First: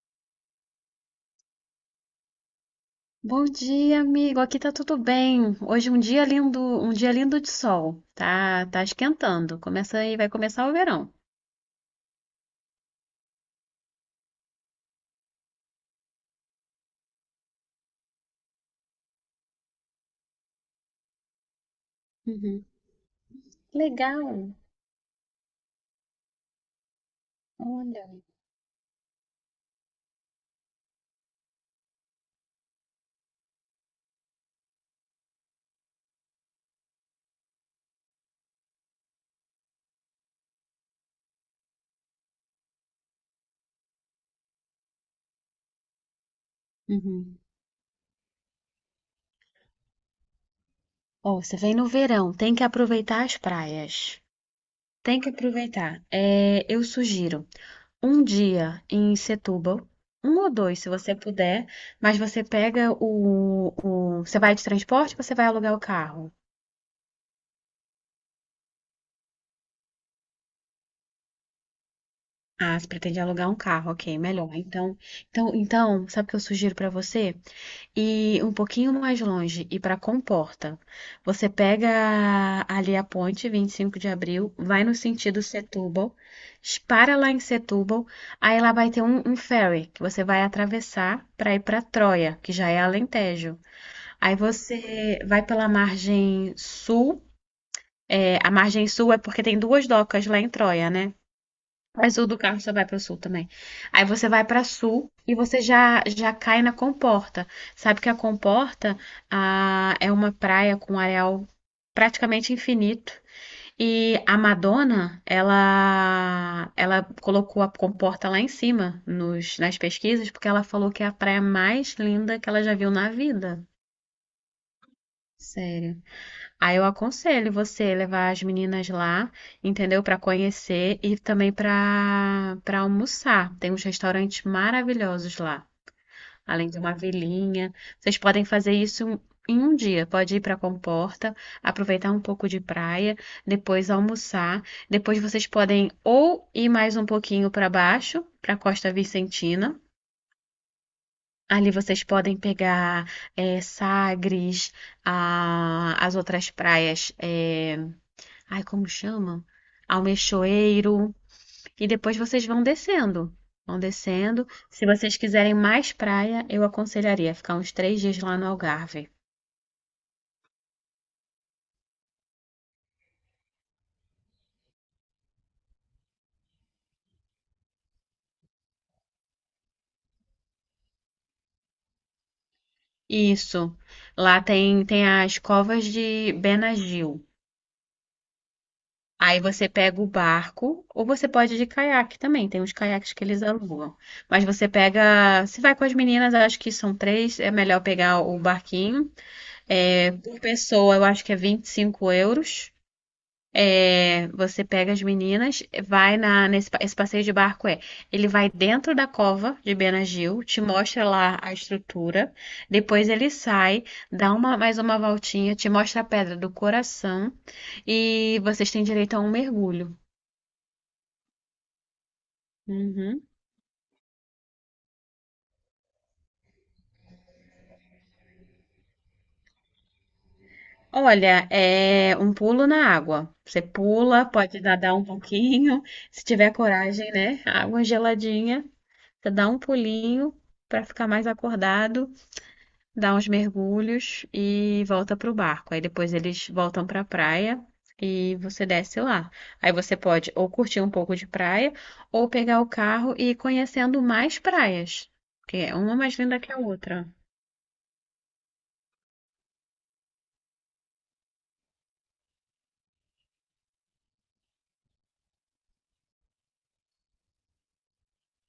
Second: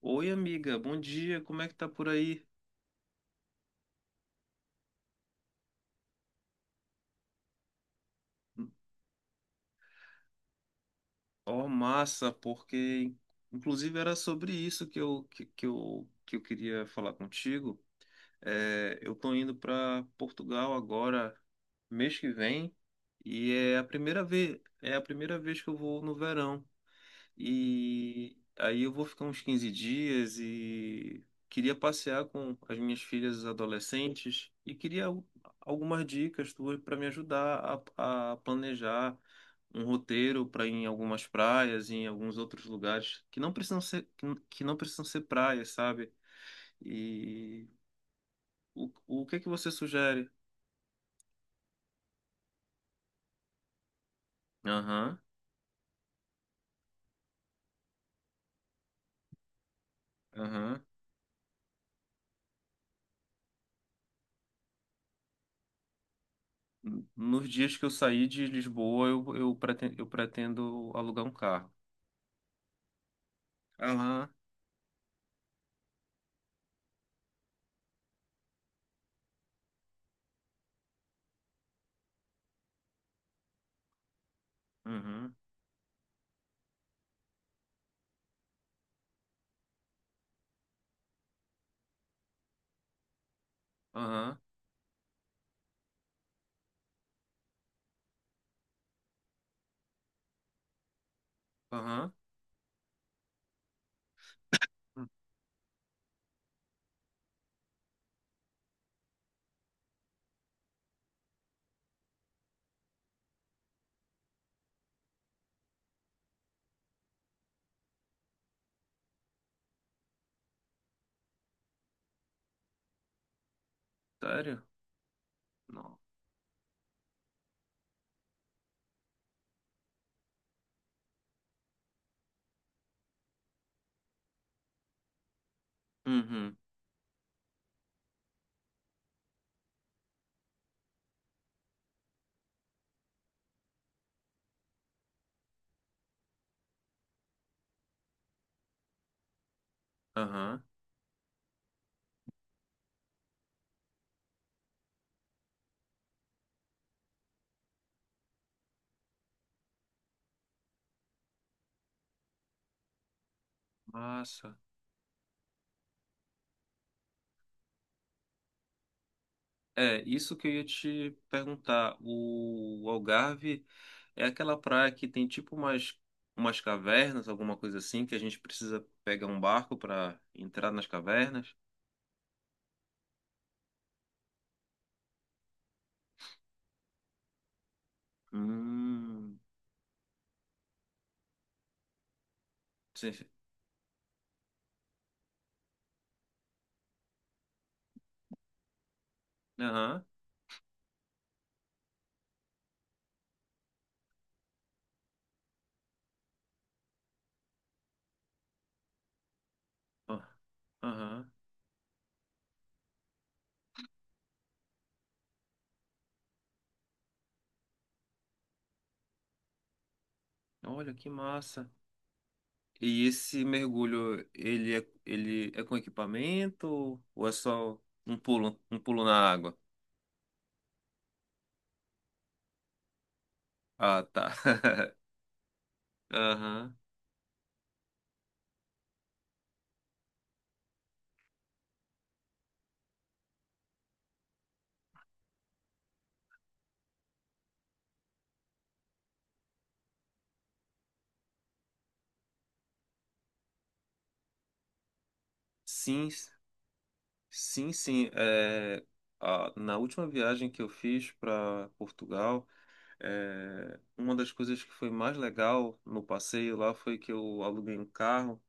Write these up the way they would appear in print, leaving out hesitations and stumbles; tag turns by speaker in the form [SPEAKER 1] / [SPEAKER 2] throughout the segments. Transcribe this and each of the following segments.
[SPEAKER 1] Oi, amiga, bom dia, como é que tá por aí?
[SPEAKER 2] Bom dia, amigo. Aqui tá tudo bem. Hoje é um dia lindo de sol. Tá esquentando. Começa aí, vai começar o verão.
[SPEAKER 1] Ó, massa, porque inclusive era sobre isso que eu queria falar contigo. É, eu tô indo para Portugal agora, mês que
[SPEAKER 2] Uhum.
[SPEAKER 1] vem, e é a primeira
[SPEAKER 2] Legal.
[SPEAKER 1] vez, é a primeira vez que eu vou no verão.
[SPEAKER 2] Olha.
[SPEAKER 1] E aí eu vou ficar uns 15 dias e queria passear com as minhas filhas adolescentes e queria algumas dicas tuas para me ajudar a planejar um roteiro para ir em algumas praias, em alguns outros lugares que não precisam ser praias, sabe?
[SPEAKER 2] Uhum.
[SPEAKER 1] E o que é que você sugere?
[SPEAKER 2] Ó, você vem no verão, tem que aproveitar as praias.
[SPEAKER 1] Aham,
[SPEAKER 2] Tem que aproveitar. É, eu sugiro um dia em Setúbal, um ou dois,
[SPEAKER 1] aham.
[SPEAKER 2] se você puder, mas você pega você vai de transporte, ou você vai alugar o carro.
[SPEAKER 1] Nos dias que eu sair de Lisboa, eu pretendo alugar um carro.
[SPEAKER 2] Ah, você pretende alugar um carro, ok,
[SPEAKER 1] Aham.
[SPEAKER 2] melhor. Então, sabe o que eu sugiro pra você? Ir um pouquinho mais longe, ir pra Comporta. Você pega ali a ponte 25 de abril, vai no
[SPEAKER 1] Uhum.
[SPEAKER 2] sentido Setúbal, para lá em Setúbal, aí lá vai ter um ferry que você vai atravessar pra ir pra Troia, que já é Alentejo. Aí
[SPEAKER 1] Aham,
[SPEAKER 2] você vai pela margem sul, é, a margem sul é porque tem duas docas lá em Troia, né?
[SPEAKER 1] aham.
[SPEAKER 2] Mas o do carro só vai para o sul também. Aí você vai para
[SPEAKER 1] Hum,
[SPEAKER 2] sul e você já já cai na Comporta. Sabe que a Comporta é uma praia com areal praticamente infinito. E a Madonna, ela colocou a Comporta lá em cima nas pesquisas porque ela falou que é a praia mais linda que ela já viu na vida.
[SPEAKER 1] sério? Não.
[SPEAKER 2] Sério. Aí eu aconselho você levar as meninas lá, entendeu? Para conhecer e também para almoçar. Tem uns restaurantes maravilhosos lá,
[SPEAKER 1] Uhum.
[SPEAKER 2] além de uma vilinha. Vocês podem fazer isso em um dia. Pode ir para Comporta, aproveitar um pouco de praia, depois almoçar. Depois vocês podem ou ir mais um pouquinho para baixo, para Costa Vicentina.
[SPEAKER 1] Aham,
[SPEAKER 2] Ali vocês podem pegar Sagres, as outras praias. Ai, como chamam, Almeixoeiro. E depois vocês vão descendo. Vão descendo.
[SPEAKER 1] massa.
[SPEAKER 2] Se vocês quiserem mais praia, eu aconselharia ficar uns 3 dias lá no Algarve.
[SPEAKER 1] É, isso que eu ia te perguntar. O Algarve é aquela praia que tem tipo umas cavernas, alguma coisa assim, que a gente precisa pegar um barco para entrar nas cavernas?
[SPEAKER 2] Isso. Lá tem, tem as covas de Benagil.
[SPEAKER 1] Hum.
[SPEAKER 2] Aí você pega o barco, ou você pode ir de caiaque também. Tem uns
[SPEAKER 1] Sim,
[SPEAKER 2] caiaques que
[SPEAKER 1] sim.
[SPEAKER 2] eles alugam. Mas você pega. Se vai com as meninas, eu acho que são três. É melhor pegar o barquinho.
[SPEAKER 1] Aham,
[SPEAKER 2] É, por pessoa, eu acho que é 25 euros. É, você pega as meninas, vai esse passeio de barco é, ele vai dentro da cova de
[SPEAKER 1] ó,
[SPEAKER 2] Benagil, te mostra
[SPEAKER 1] aham.
[SPEAKER 2] lá a estrutura, depois ele sai, dá uma voltinha, te mostra a pedra do coração e vocês têm direito a um mergulho.
[SPEAKER 1] Olha que massa. E
[SPEAKER 2] Uhum.
[SPEAKER 1] esse mergulho, ele é com equipamento ou é só um pulo na água?
[SPEAKER 2] Olha, é um pulo na água. Você
[SPEAKER 1] Ah,
[SPEAKER 2] pula,
[SPEAKER 1] tá.
[SPEAKER 2] pode nadar um pouquinho, se tiver
[SPEAKER 1] Aham.
[SPEAKER 2] coragem, né? Água geladinha, você dá um pulinho para ficar mais acordado. Dá uns mergulhos e volta pro barco. Aí depois eles voltam pra praia e você desce lá. Aí você pode ou curtir um pouco de praia ou pegar o carro e ir conhecendo mais praias, porque é uma
[SPEAKER 1] Sim,
[SPEAKER 2] mais linda que a outra.
[SPEAKER 1] sim, sim. É, ah, na última viagem que eu fiz para Portugal, uma das coisas que foi mais legal no passeio lá foi que eu aluguei um carro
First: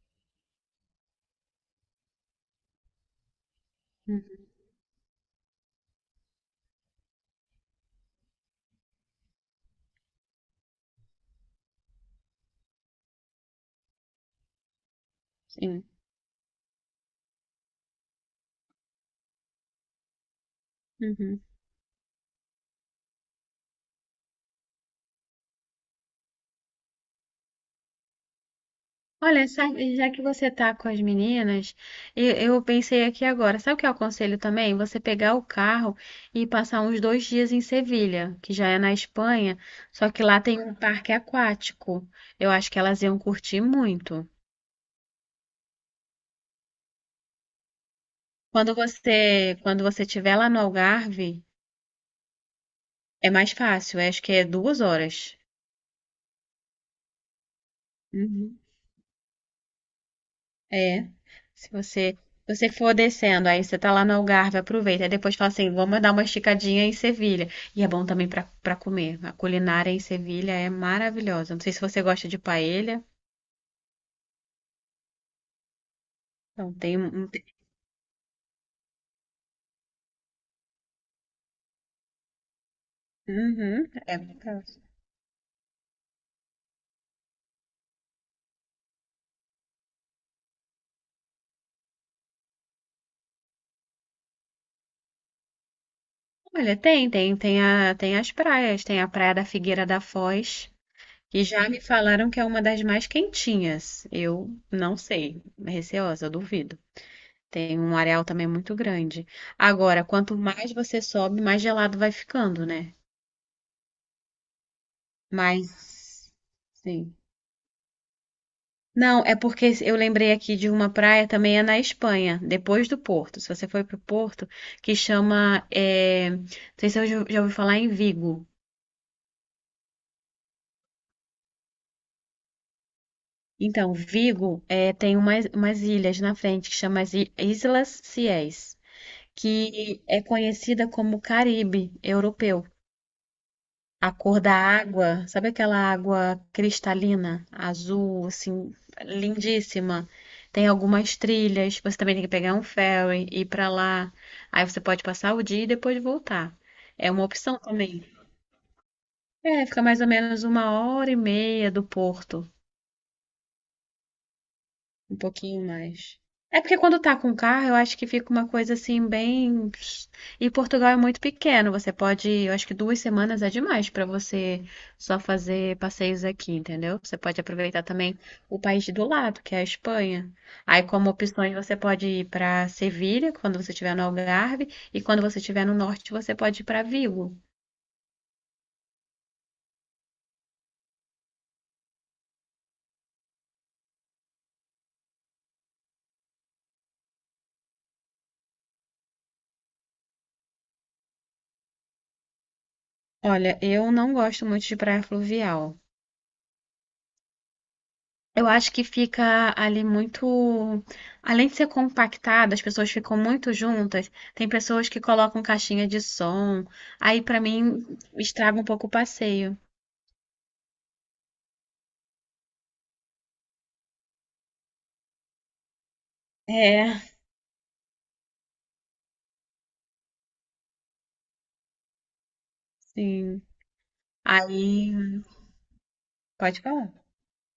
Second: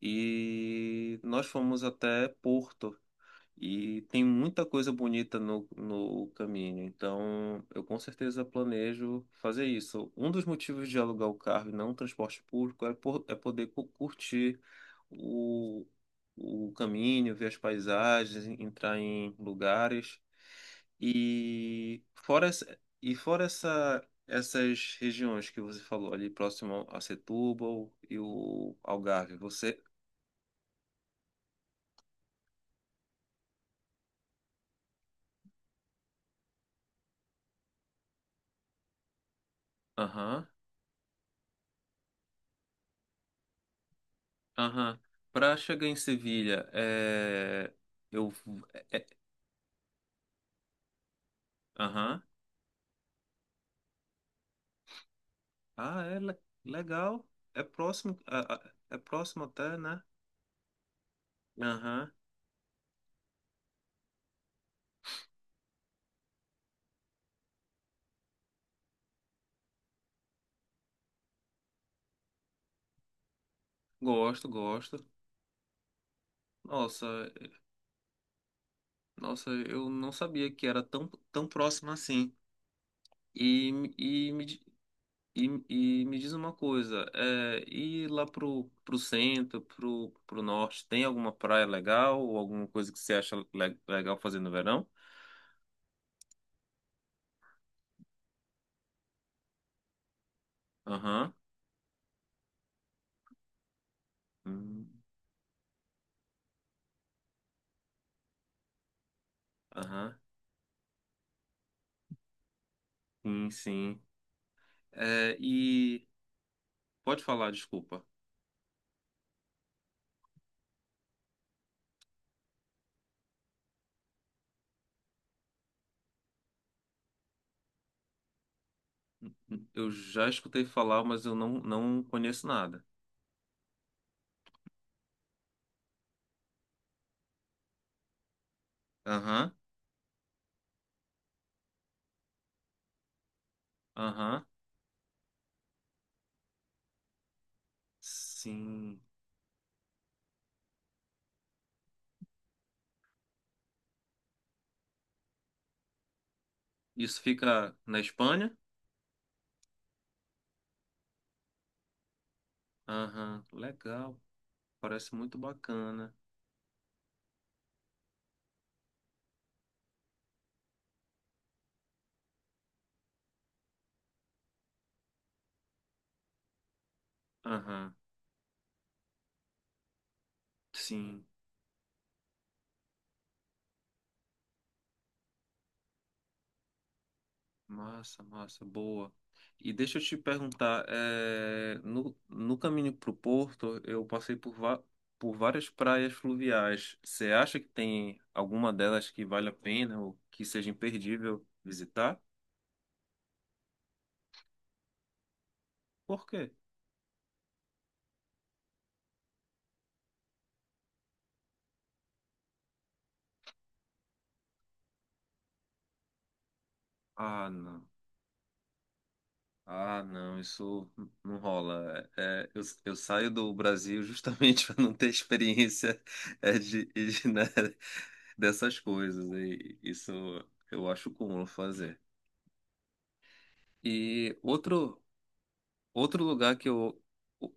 [SPEAKER 1] e nós fomos até Porto. E tem
[SPEAKER 2] Uhum,
[SPEAKER 1] muita coisa bonita no caminho, então eu com certeza planejo fazer isso. Um dos motivos de alugar o carro e não transporte público é poder curtir
[SPEAKER 2] sim.
[SPEAKER 1] o, o caminho, ver as paisagens, entrar em lugares.
[SPEAKER 2] Uhum.
[SPEAKER 1] Essas regiões que você falou ali próximo a Setúbal e o Algarve,
[SPEAKER 2] Olha,
[SPEAKER 1] você.
[SPEAKER 2] sabe- já que você tá com as meninas, eu pensei aqui agora, sabe o que eu aconselho também? Você pegar o carro e passar uns 2 dias em Sevilha, que já é na Espanha, só que lá
[SPEAKER 1] Aham.
[SPEAKER 2] tem um parque aquático. Eu acho que elas iam curtir muito.
[SPEAKER 1] Aham. Pra chegar em Sevilha, eu.
[SPEAKER 2] Quando
[SPEAKER 1] é- é-
[SPEAKER 2] você, quando você estiver lá no Algarve,
[SPEAKER 1] Aham.
[SPEAKER 2] é mais fácil, acho que é 2 horas.
[SPEAKER 1] Ah, é legal. É próximo,
[SPEAKER 2] Uhum.
[SPEAKER 1] é próximo até, né?
[SPEAKER 2] É. Se
[SPEAKER 1] Aham.
[SPEAKER 2] você, você for descendo, aí você tá lá no Algarve, aproveita. Aí depois fala assim, vamos dar uma esticadinha em Sevilha. E é bom também pra para comer. A culinária em Sevilha é maravilhosa. Não sei se você gosta de paella.
[SPEAKER 1] Gosto, gosto.
[SPEAKER 2] Então tem
[SPEAKER 1] Nossa,
[SPEAKER 2] um.
[SPEAKER 1] nossa, eu não sabia que era tão, tão próximo assim. E,
[SPEAKER 2] Uhum,
[SPEAKER 1] me-
[SPEAKER 2] é
[SPEAKER 1] e, me, di-
[SPEAKER 2] maravilhoso.
[SPEAKER 1] e, e me diz uma coisa, e lá pro, pro centro, pro norte, tem alguma praia legal ou alguma coisa que você acha legal fazer no verão?
[SPEAKER 2] Olha, tem as praias, tem a Praia da Figueira da Foz,
[SPEAKER 1] Aham.
[SPEAKER 2] que já me falaram que é uma das mais quentinhas. Eu
[SPEAKER 1] Hum,
[SPEAKER 2] não sei, receosa, duvido. Tem um areal também muito grande. Agora,
[SPEAKER 1] aham.
[SPEAKER 2] quanto mais você sobe, mais gelado vai ficando, né?
[SPEAKER 1] Sim, sim. É, e
[SPEAKER 2] Mas, sim.
[SPEAKER 1] pode falar, desculpa.
[SPEAKER 2] Não, é porque eu lembrei aqui de uma praia também é na Espanha, depois do Porto. Se você for para o Porto, que chama, é, não sei se eu já ouvi falar em Vigo.
[SPEAKER 1] Eu já escutei falar, mas eu não conheço nada.
[SPEAKER 2] Então, Vigo é, tem umas ilhas na frente que chama as Islas Ciés,
[SPEAKER 1] Aham,
[SPEAKER 2] que é conhecida como Caribe europeu. A cor
[SPEAKER 1] aham.
[SPEAKER 2] da água, sabe aquela água cristalina, azul, assim,
[SPEAKER 1] Sim.
[SPEAKER 2] lindíssima? Tem algumas trilhas, você também tem que pegar um ferry, ir pra lá. Aí você pode passar o dia e depois voltar. É
[SPEAKER 1] Isso
[SPEAKER 2] uma opção
[SPEAKER 1] fica na
[SPEAKER 2] também.
[SPEAKER 1] Espanha?
[SPEAKER 2] É, fica mais ou menos uma hora e meia do porto.
[SPEAKER 1] Aham, legal. Parece
[SPEAKER 2] Um
[SPEAKER 1] muito
[SPEAKER 2] pouquinho
[SPEAKER 1] bacana.
[SPEAKER 2] mais. É porque quando tá com carro, eu acho que fica uma coisa assim bem. E Portugal é muito pequeno, você pode, eu acho que 2 semanas é demais pra você só fazer passeios aqui, entendeu? Você pode aproveitar
[SPEAKER 1] Aham,
[SPEAKER 2] também o país do lado, que é a Espanha. Aí, como
[SPEAKER 1] sim.
[SPEAKER 2] opções, você pode ir pra Sevilha, quando você estiver no Algarve, e quando você estiver no norte, você pode ir pra Vigo.
[SPEAKER 1] Massa, massa, boa. E deixa eu te perguntar, no caminho para o Porto, eu passei por várias praias fluviais. Você acha que tem alguma delas que vale a pena ou que seja imperdível visitar?
[SPEAKER 2] Olha, eu não gosto muito de praia fluvial.
[SPEAKER 1] Por quê?
[SPEAKER 2] Eu acho que fica ali muito. Além de ser compactado, as pessoas ficam muito juntas. Tem pessoas que colocam caixinha de som. Aí, pra
[SPEAKER 1] Ah, não.
[SPEAKER 2] mim, estraga um pouco o passeio.
[SPEAKER 1] Ah, não, isso não rola. É, eu saio do Brasil justamente para não ter experiência de,
[SPEAKER 2] É,
[SPEAKER 1] de, né, dessas coisas. E isso eu acho comum fazer.
[SPEAKER 2] sim.
[SPEAKER 1] E
[SPEAKER 2] Aí.
[SPEAKER 1] outro, Outro lugar
[SPEAKER 2] Pode
[SPEAKER 1] que
[SPEAKER 2] falar.
[SPEAKER 1] eu o-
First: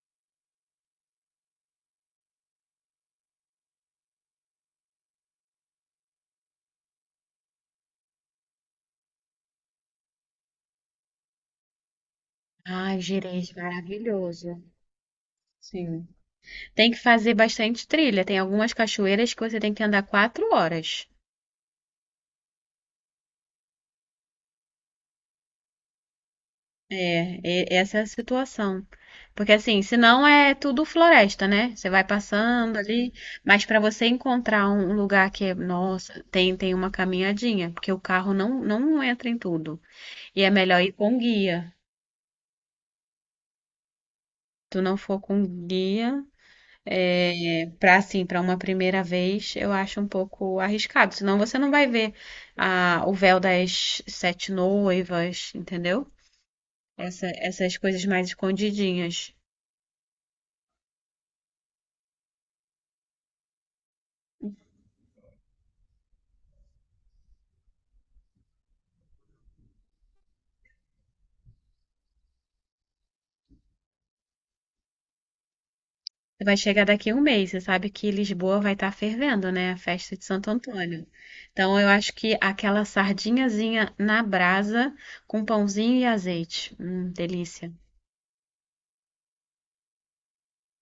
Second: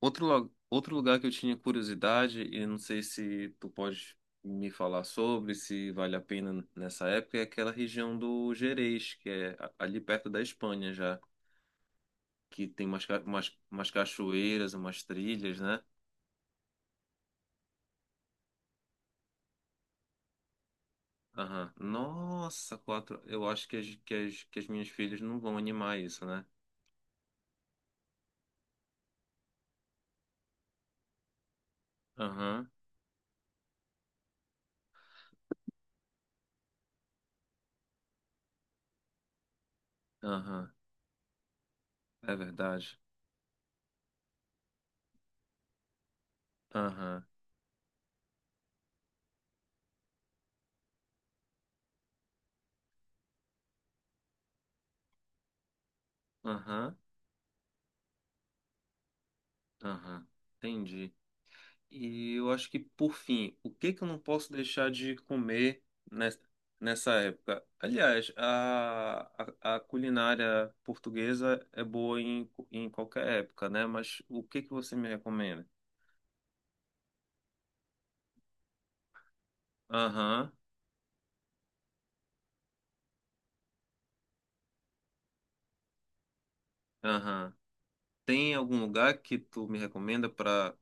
[SPEAKER 1] tinha curiosidade e não sei se tu pode me falar sobre, se vale a pena nessa época, é aquela região do Gerês, que é ali perto da Espanha já, que tem
[SPEAKER 2] Ai, Gerês,
[SPEAKER 1] umas
[SPEAKER 2] maravilhoso.
[SPEAKER 1] cachoeiras, umas trilhas, né?
[SPEAKER 2] Sim. Tem que fazer bastante trilha. Tem algumas cachoeiras que você tem que andar 4 horas.
[SPEAKER 1] Aham. Nossa, quatro. Eu acho que as minhas filhas não vão animar isso, né?
[SPEAKER 2] É, essa é a situação. Porque assim, senão é tudo floresta, né? Você vai
[SPEAKER 1] Aham,
[SPEAKER 2] passando ali, mas para você encontrar um lugar que é, nossa, tem uma caminhadinha, porque o carro não entra em tudo. E é
[SPEAKER 1] aham.
[SPEAKER 2] melhor ir com guia.
[SPEAKER 1] É verdade.
[SPEAKER 2] Tu não for com guia,
[SPEAKER 1] Aham,
[SPEAKER 2] é, para assim, para uma primeira vez, eu acho um pouco arriscado. Senão você não vai ver a, o véu das sete noivas, entendeu?
[SPEAKER 1] aham,
[SPEAKER 2] Essa- essas coisas mais escondidinhas.
[SPEAKER 1] aham. Entendi. E eu acho que, por fim, o que que eu não posso deixar de comer nes- nessa época? Aliás, a culinária portuguesa é boa em qualquer época, né? Mas o que que você me recomenda?
[SPEAKER 2] Vai chegar daqui um mês. Você sabe que Lisboa vai estar fervendo, né? A festa de Santo
[SPEAKER 1] Aham,
[SPEAKER 2] Antônio. Então, eu acho que aquela sardinhazinha na brasa com pãozinho e azeite.
[SPEAKER 1] aham.
[SPEAKER 2] Delícia.
[SPEAKER 1] Tem algum lugar que tu me recomenda para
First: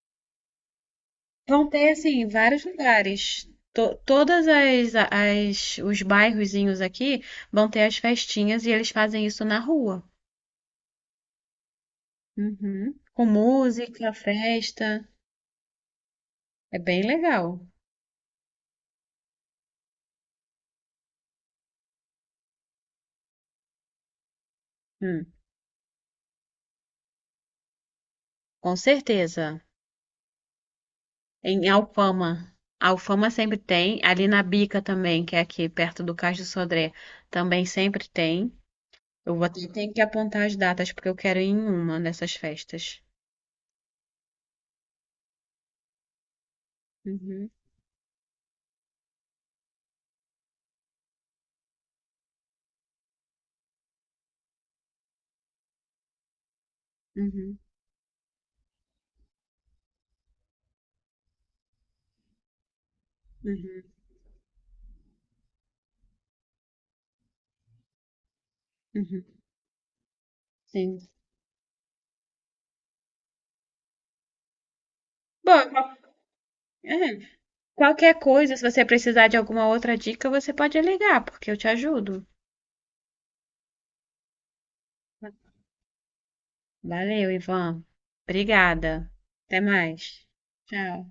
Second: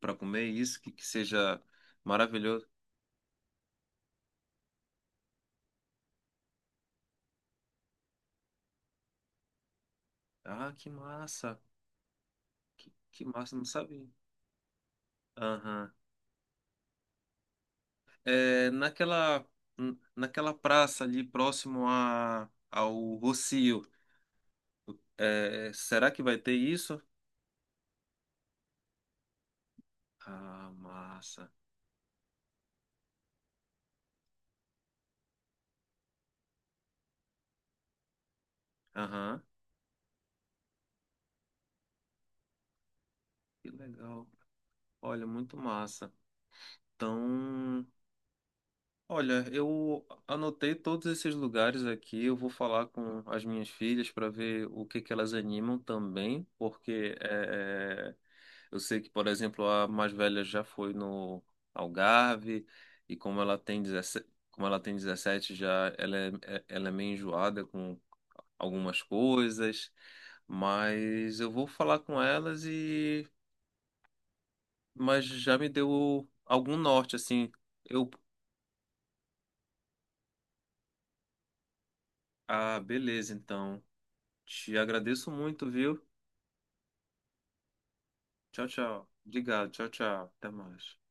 [SPEAKER 1] para comer isso que seja
[SPEAKER 2] Vão ter, assim, vários
[SPEAKER 1] maravilhoso?
[SPEAKER 2] lugares. To todas as, as- os bairrozinhos aqui vão ter as festinhas e eles fazem isso na rua.
[SPEAKER 1] Ah, que massa! Que,
[SPEAKER 2] Uhum.
[SPEAKER 1] que
[SPEAKER 2] Com
[SPEAKER 1] massa, não sabia.
[SPEAKER 2] música, festa.
[SPEAKER 1] Aham.
[SPEAKER 2] É bem legal.
[SPEAKER 1] é, naquela, naquela praça ali próximo a, ao Rossio.
[SPEAKER 2] Hum,
[SPEAKER 1] É, será que vai ter isso?
[SPEAKER 2] com certeza.
[SPEAKER 1] Ah, massa.
[SPEAKER 2] Em Alfama. Alfama sempre tem. Ali na Bica também, que é aqui perto do Cais do Sodré, também sempre tem. Eu
[SPEAKER 1] Aham,
[SPEAKER 2] vou ter tenho que apontar as datas, porque eu quero ir em uma dessas festas.
[SPEAKER 1] que legal. Olha, muito massa.
[SPEAKER 2] Uhum,
[SPEAKER 1] Então. Olha, eu anotei todos esses lugares aqui. Eu vou falar com as minhas filhas para ver o que que elas animam também, porque
[SPEAKER 2] uhum,
[SPEAKER 1] eu sei que, por exemplo, a mais velha já foi no Algarve e como ela tem
[SPEAKER 2] uhum,
[SPEAKER 1] 17, como ela tem 17 já ela é meio enjoada com algumas
[SPEAKER 2] uhum.
[SPEAKER 1] coisas,
[SPEAKER 2] Sim.
[SPEAKER 1] mas eu vou falar com elas e mas já me
[SPEAKER 2] Bom,
[SPEAKER 1] deu algum norte
[SPEAKER 2] é,
[SPEAKER 1] assim. Eu,
[SPEAKER 2] qualquer coisa, se você precisar de alguma outra dica, você pode ligar, porque eu te ajudo.
[SPEAKER 1] ah, beleza, então. Te agradeço muito, viu?
[SPEAKER 2] Valeu, Ivan.
[SPEAKER 1] Tchau, tchau.
[SPEAKER 2] Obrigada. Até
[SPEAKER 1] Obrigado. Tchau,
[SPEAKER 2] mais.
[SPEAKER 1] tchau. Até mais.
[SPEAKER 2] Tchau.